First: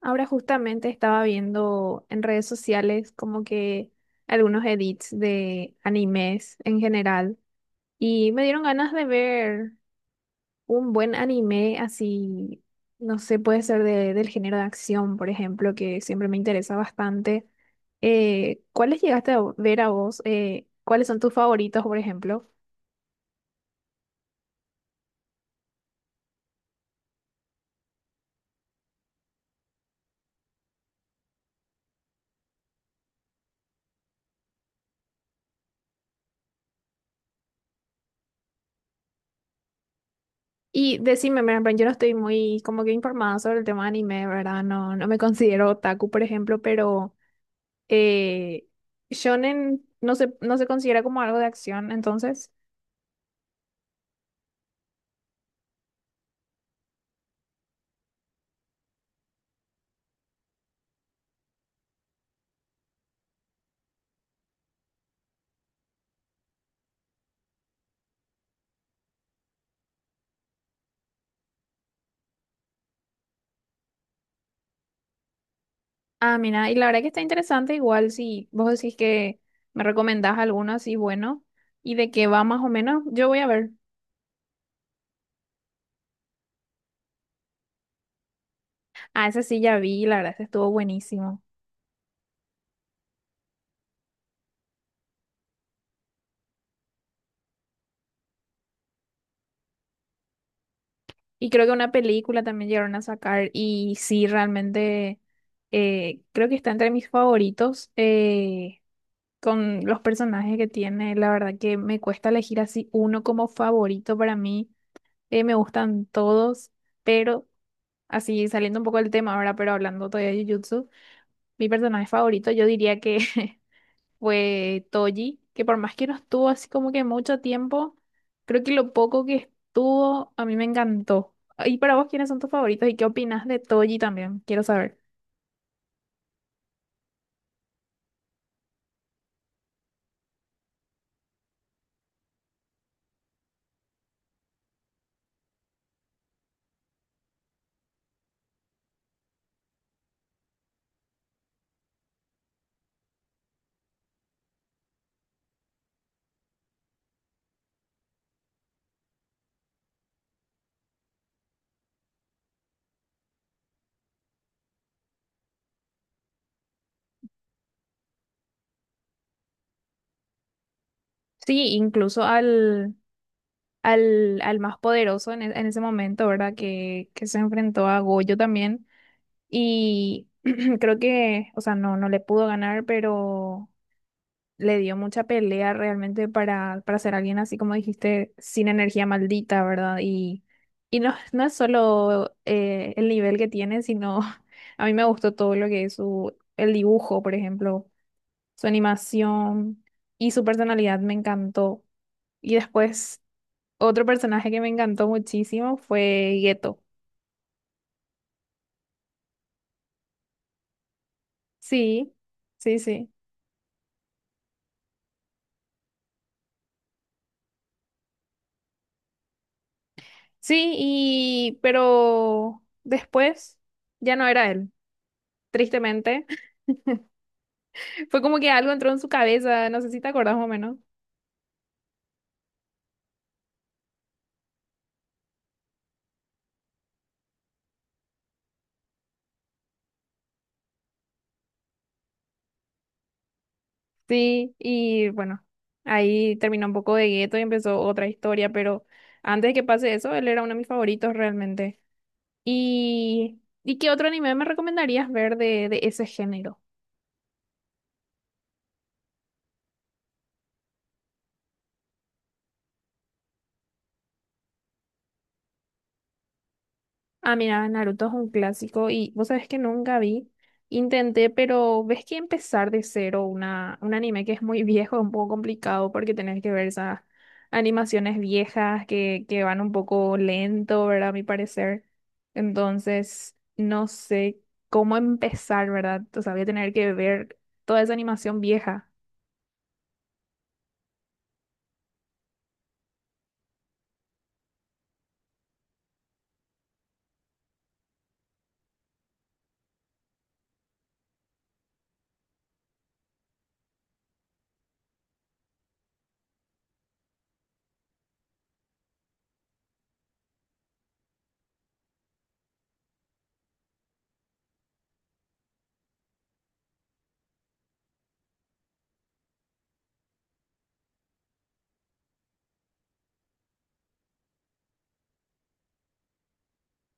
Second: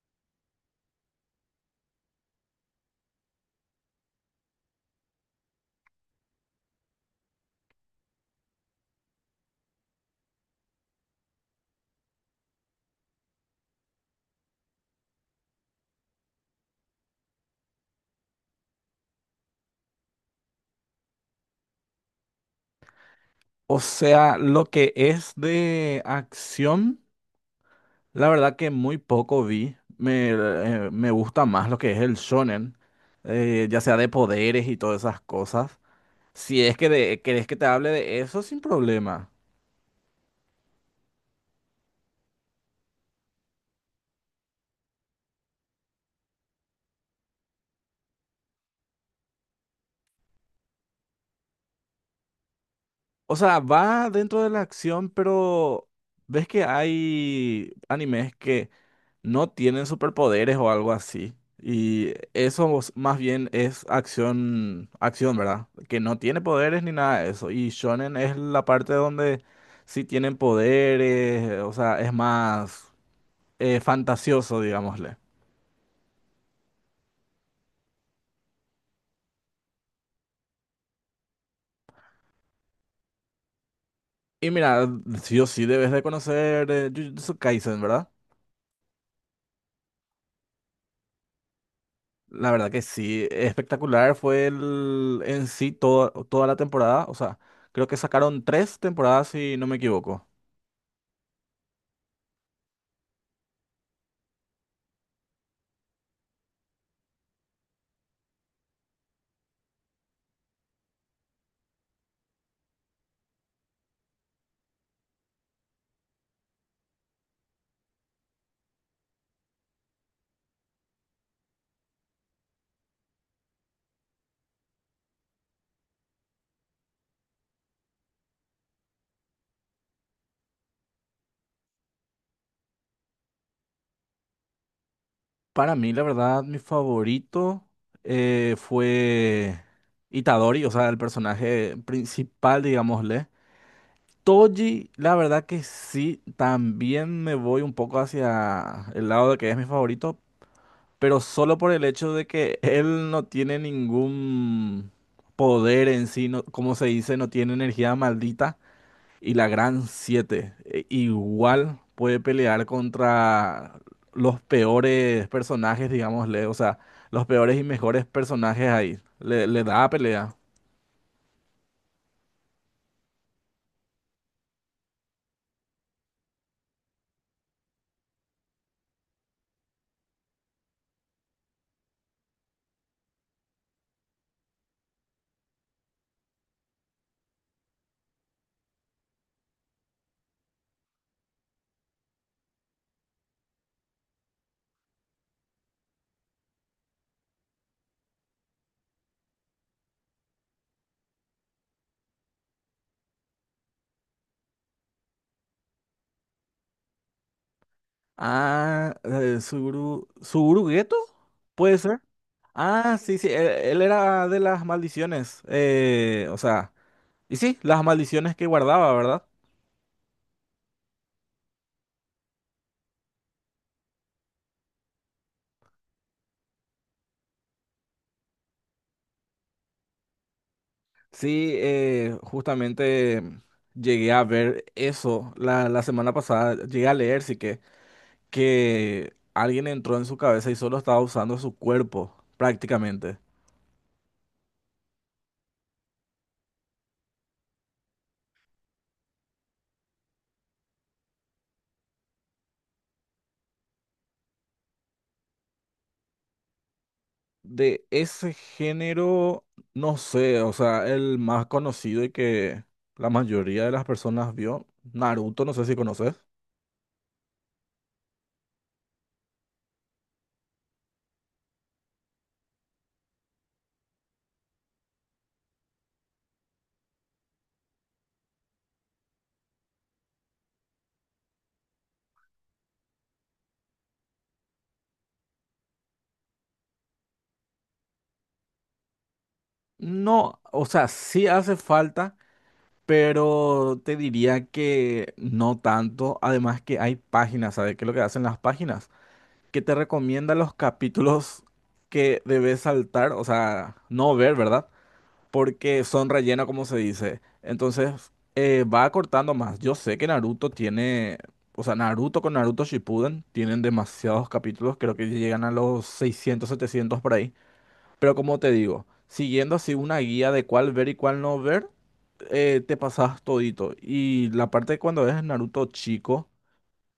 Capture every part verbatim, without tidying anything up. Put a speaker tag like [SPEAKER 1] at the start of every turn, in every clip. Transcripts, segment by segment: [SPEAKER 1] Ahora justamente estaba viendo en redes sociales como que algunos edits de animes en general y me dieron ganas de ver un buen anime así, no sé, puede ser de- del género de acción, por ejemplo, que siempre me interesa bastante. Eh, ¿cuáles llegaste a ver a vos? Eh, ¿cuáles son tus favoritos, por ejemplo?
[SPEAKER 2] O sea, lo que es de acción, la verdad que muy poco vi. Me, eh, me gusta más lo que es el shonen, eh, ya sea de poderes y todas esas cosas. Si es que de- querés que te hable de eso, sin problema.
[SPEAKER 1] Y decime, mira, pero yo no estoy muy como que informada sobre el tema de anime, ¿verdad? No, no me considero otaku, por ejemplo, pero... Eh, Shonen no se, no se considera como algo de acción, entonces.
[SPEAKER 2] O sea, va dentro de la acción, pero ves que hay animes que no tienen superpoderes o algo así. Y eso es- más bien es acción, acción, ¿verdad? Que no tiene poderes ni nada de eso. Y shonen es la parte donde sí tienen poderes, o sea, es más eh, fantasioso, digámosle.
[SPEAKER 1] Ah, mira, y la verdad que está interesante, igual si vos decís que me recomendás alguno así bueno y de qué va más o menos, yo voy a ver.
[SPEAKER 2] Y mira, sí o sí debes de conocer eh, Jujutsu Kaisen, ¿verdad?
[SPEAKER 1] Ah, ese sí ya vi, la verdad, ese estuvo buenísimo.
[SPEAKER 2] La verdad que sí, espectacular fue el, en sí toda, toda la temporada. O sea, creo que sacaron tres temporadas si no me equivoco.
[SPEAKER 1] Y creo que una película también llegaron a sacar y sí, realmente eh, creo que está entre mis favoritos eh, con los personajes que tiene, la verdad que me cuesta elegir así uno como favorito para mí. Eh, me gustan todos, pero así saliendo un poco del tema ahora, pero hablando todavía de Jujutsu, mi personaje favorito yo diría que fue Toji, que por más que no estuvo así como que mucho tiempo, creo que lo poco que estuvo a mí me encantó. ¿Y para vos quiénes son tus favoritos y qué opinas de Toji también? Quiero saber.
[SPEAKER 2] Para mí, la verdad, mi favorito eh, fue Itadori, o sea, el personaje principal, digámosle. Toji, la verdad que sí, también me voy un poco hacia el lado de que es mi favorito, pero solo por el hecho de que él no tiene ningún poder en sí, no- como se dice, no tiene energía maldita. Y la Gran siete e, igual puede pelear contra los peores personajes, digámosle, o sea, los peores y mejores personajes ahí. Le, le da pelea.
[SPEAKER 1] Sí, incluso al, al, al más poderoso en, e- en ese momento, ¿verdad? Que, que se enfrentó a Goyo también. Y creo que, o sea, no, no le pudo ganar, pero le dio mucha pelea realmente para, para ser alguien así como dijiste, sin energía maldita, ¿verdad? Y, y no, no es solo eh, el nivel que tiene, sino a mí me gustó todo lo que es su, el dibujo, por ejemplo, su animación y su personalidad me encantó. Y después, otro personaje que me encantó muchísimo fue Geto.
[SPEAKER 2] Ah, eh, Suguru, ¿Suguru Geto? ¿Puede ser?
[SPEAKER 1] Sí, sí,
[SPEAKER 2] Ah,
[SPEAKER 1] sí.
[SPEAKER 2] sí, sí, él, él era de las maldiciones. Eh, o sea, y sí, las maldiciones que guardaba, ¿verdad?
[SPEAKER 1] Sí, y pero después ya no era él, tristemente. Fue como que algo entró en su cabeza, no sé si te acordás más o menos.
[SPEAKER 2] Sí, eh, justamente llegué a ver eso la, la semana pasada, llegué a leer, sí que, que alguien entró en su cabeza y solo estaba usando su cuerpo, prácticamente.
[SPEAKER 1] Sí, y bueno, ahí terminó un poco de gueto y empezó otra historia, pero antes de que pase eso, él era uno de mis favoritos realmente. ¿Y, ¿y qué otro anime me recomendarías ver de, de ese género?
[SPEAKER 2] De ese género, no sé, o sea, el más conocido y que la mayoría de las personas vio, Naruto, no sé si conoces.
[SPEAKER 1] Ah, mira, Naruto es un clásico y vos sabés que nunca vi. Intenté, pero ves que empezar de cero una, un anime que es muy viejo es un poco complicado porque tenés que ver esas animaciones viejas que, que van un poco lento, ¿verdad? A mi parecer. Entonces, no sé cómo empezar, ¿verdad? O sea, voy a tener que ver toda esa animación vieja.
[SPEAKER 2] No, o sea, sí hace falta, pero te diría que no tanto. Además que hay páginas, ¿sabes qué es lo que hacen las páginas? Que te recomienda los capítulos que debes saltar, o sea, no ver, ¿verdad? Porque son relleno, como se dice. Entonces, eh, va acortando más. Yo sé que Naruto tiene, o sea, Naruto con Naruto Shippuden tienen demasiados capítulos, creo que llegan a los seiscientos, setecientos por ahí. Pero como te digo, siguiendo así una guía de cuál ver y cuál no ver, eh, te pasas todito. Y la parte de cuando ves Naruto chico.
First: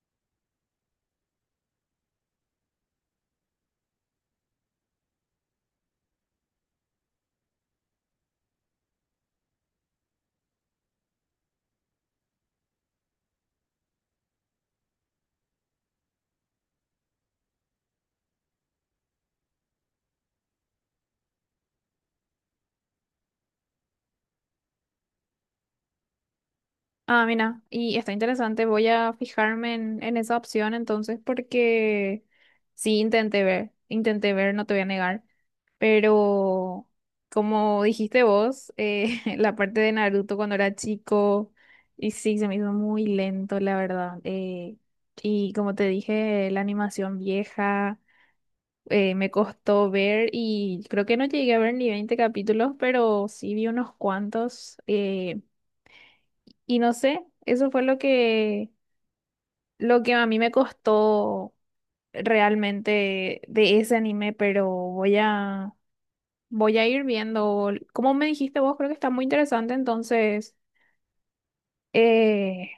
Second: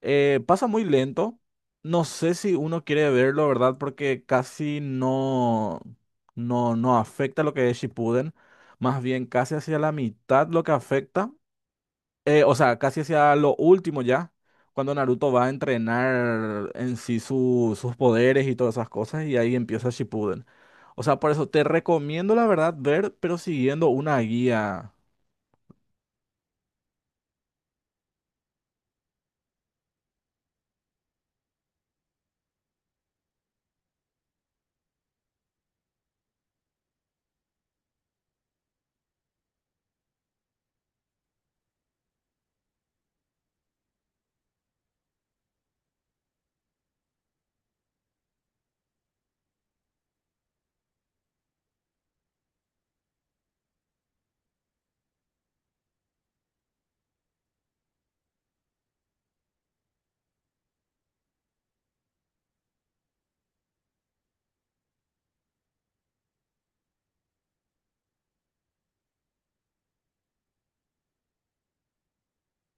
[SPEAKER 2] Eh, pasa muy lento. No sé si uno quiere verlo, ¿verdad? Porque casi no, no, no afecta lo que es Shippuden. Más bien casi hacia la mitad lo que afecta. Eh, o sea, casi hacia lo último ya. Cuando Naruto va a entrenar en sí su- sus poderes y todas esas cosas. Y ahí empieza Shippuden. O sea, por eso te recomiendo, la verdad, ver, pero siguiendo una guía.
[SPEAKER 1] Ah, mira, y está interesante. Voy a fijarme en, en esa opción entonces porque sí intenté ver, intenté ver, no te voy a negar, pero como dijiste vos, eh, la parte de Naruto cuando era chico, y sí, se me hizo muy lento, la verdad. Eh, y como te dije, la animación vieja, eh, me costó ver y creo que no llegué a ver ni veinte capítulos, pero sí vi unos cuantos. Eh, y no sé, eso fue lo que lo que a mí me costó realmente de ese anime, pero voy a, voy a ir viendo. Como me dijiste vos, creo que está muy interesante, entonces, eh,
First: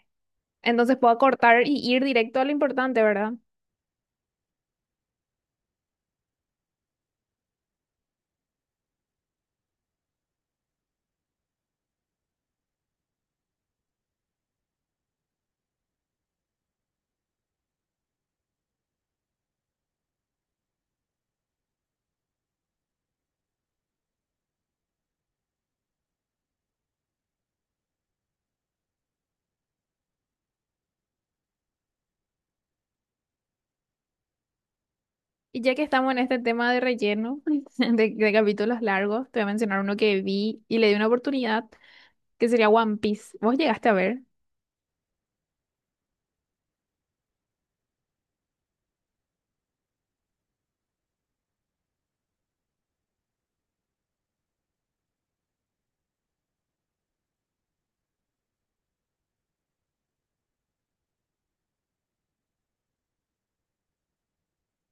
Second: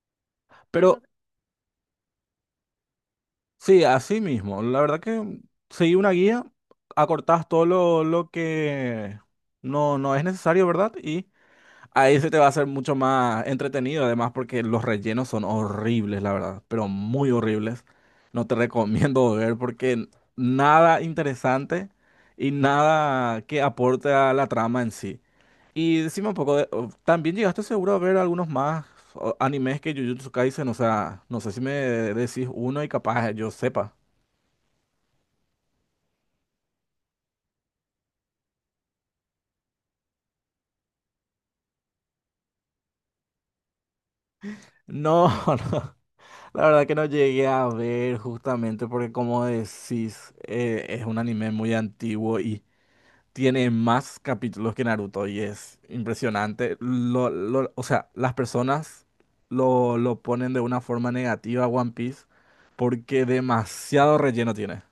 [SPEAKER 1] entonces
[SPEAKER 2] Pero
[SPEAKER 1] puedo cortar y ir directo a lo importante, ¿verdad?
[SPEAKER 2] sí, así mismo. La verdad que seguí una guía, acortás todo lo, lo que no, no es necesario, ¿verdad? Y ahí se te va a hacer mucho más entretenido, además porque los rellenos son horribles, la verdad, pero muy horribles. No te recomiendo ver porque nada interesante y nada que aporte a la trama en sí. Y decime un poco, de- o- también llegaste seguro a ver algunos más o, animes que Jujutsu Kaisen, o sea, no sé si me decís uno y capaz yo sepa.
[SPEAKER 1] Y ya que estamos en este tema de relleno, de, de capítulos largos, te voy a mencionar uno que vi y le di una oportunidad, que sería One Piece. ¿Vos llegaste a ver?
[SPEAKER 2] No, no, la verdad que no llegué a ver justamente porque como decís, eh, es un anime muy antiguo y tiene más capítulos que Naruto y es impresionante. Lo, lo- o sea, las personas lo, lo ponen de una forma negativa a One Piece porque demasiado relleno tiene.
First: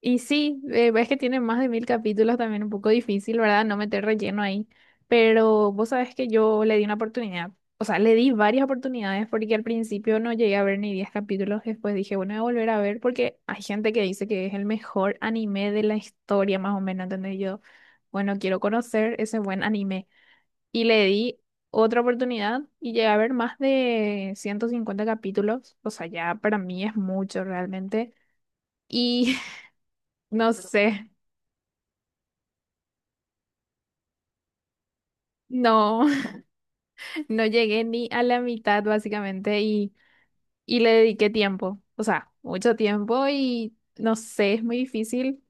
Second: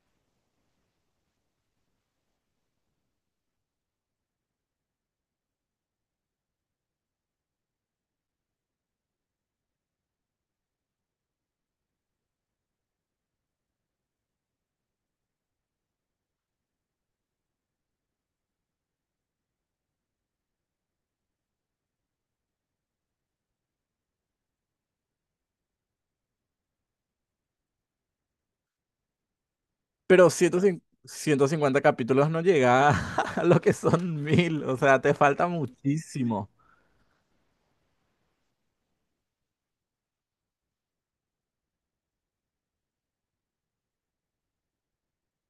[SPEAKER 1] Y sí, eh, ves que tiene más de mil capítulos también, un poco difícil, ¿verdad? No meter relleno ahí. Pero vos sabés que yo le di una oportunidad, o sea, le di varias oportunidades porque al principio no llegué a ver ni diez capítulos, después dije, bueno, voy a volver a ver porque hay gente que dice que es el mejor anime de la historia, más o menos, ¿entendés? Yo, bueno, quiero conocer ese buen anime. Y le di otra oportunidad y llegué a ver más de ciento cincuenta capítulos, o sea, ya para mí es mucho realmente. Y
[SPEAKER 2] Pero
[SPEAKER 1] no
[SPEAKER 2] ciento cincuenta
[SPEAKER 1] sé.
[SPEAKER 2] ciento cincuenta capítulos no llega a lo que son mil, o sea, te falta
[SPEAKER 1] No,
[SPEAKER 2] muchísimo.
[SPEAKER 1] no llegué ni a la mitad básicamente y, y le dediqué tiempo, o sea, mucho tiempo y no sé, es muy difícil,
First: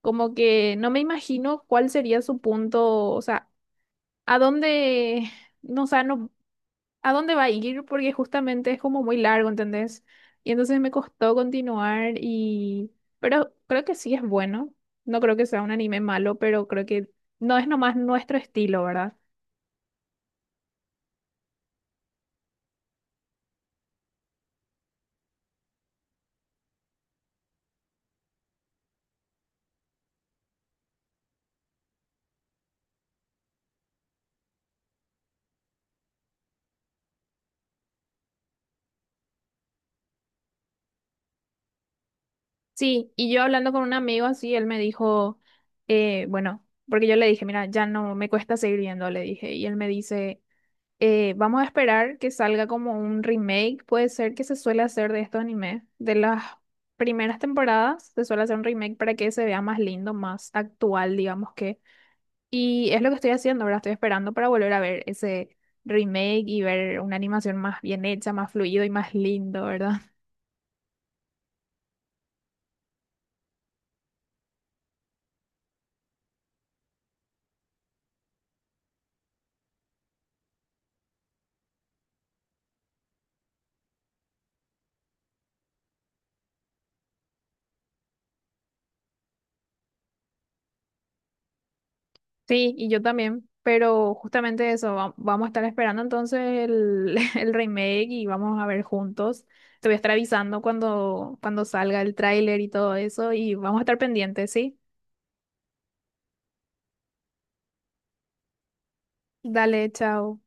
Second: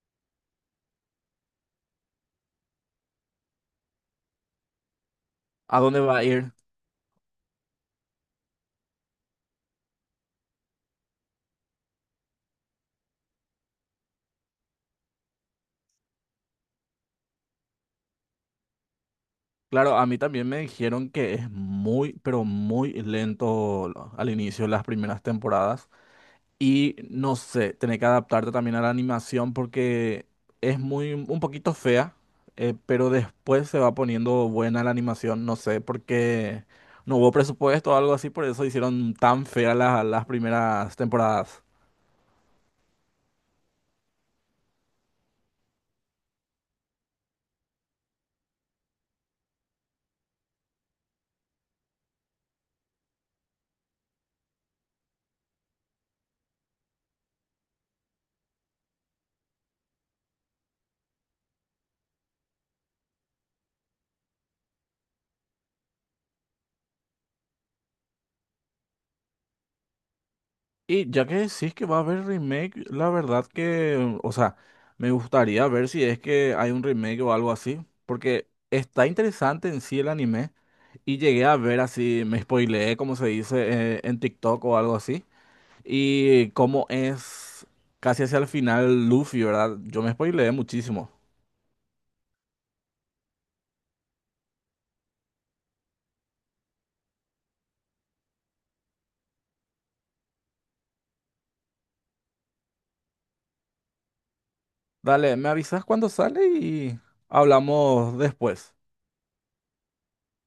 [SPEAKER 1] como que no me imagino cuál sería su punto, o sea, a dónde,
[SPEAKER 2] ¿A
[SPEAKER 1] no, o
[SPEAKER 2] dónde
[SPEAKER 1] sea,
[SPEAKER 2] va a
[SPEAKER 1] no,
[SPEAKER 2] ir?
[SPEAKER 1] a dónde va a ir porque justamente es como muy largo, ¿entendés? Y entonces me costó continuar y, pero creo que sí es bueno, no creo que sea un anime malo, pero creo que no es nomás nuestro estilo, ¿verdad?
[SPEAKER 2] Claro, a mí también me dijeron que es muy, pero muy lento lo- al inicio de las primeras temporadas. Y no sé, tener que adaptarte también a la animación porque es muy, un poquito fea, eh, pero después se va poniendo buena la animación. No sé, porque no hubo presupuesto o algo así, por eso hicieron tan feas las, las primeras temporadas.
[SPEAKER 1] Sí, y yo hablando con un amigo así, él me dijo, eh, bueno, porque yo le dije, mira, ya no me cuesta seguir viendo, le dije, y él me dice, eh, vamos a esperar que salga como un remake, puede ser que se suele hacer de estos animes, de las primeras temporadas se suele hacer un remake para que se vea más lindo, más actual, digamos que, y es lo que estoy haciendo, ahora estoy esperando para volver a ver ese remake y ver una animación más bien hecha, más fluido y más lindo, ¿verdad?
[SPEAKER 2] Y ya que decís que va a haber remake, la verdad que, o sea, me gustaría ver si es que hay un remake o algo así, porque está interesante en sí el anime y llegué a ver así, me spoileé, como se dice, eh, en TikTok o algo así, y cómo es casi hacia el final Luffy, ¿verdad? Yo me spoileé muchísimo.
[SPEAKER 1] Sí, y yo también, pero justamente eso, va- vamos a estar esperando entonces el, el remake y vamos a ver juntos. Te voy a estar avisando cuando, cuando salga el tráiler y todo eso y vamos a estar pendientes, ¿sí?
[SPEAKER 2] Dale, me avisas cuando sale y hablamos después.
[SPEAKER 1] Dale, chao.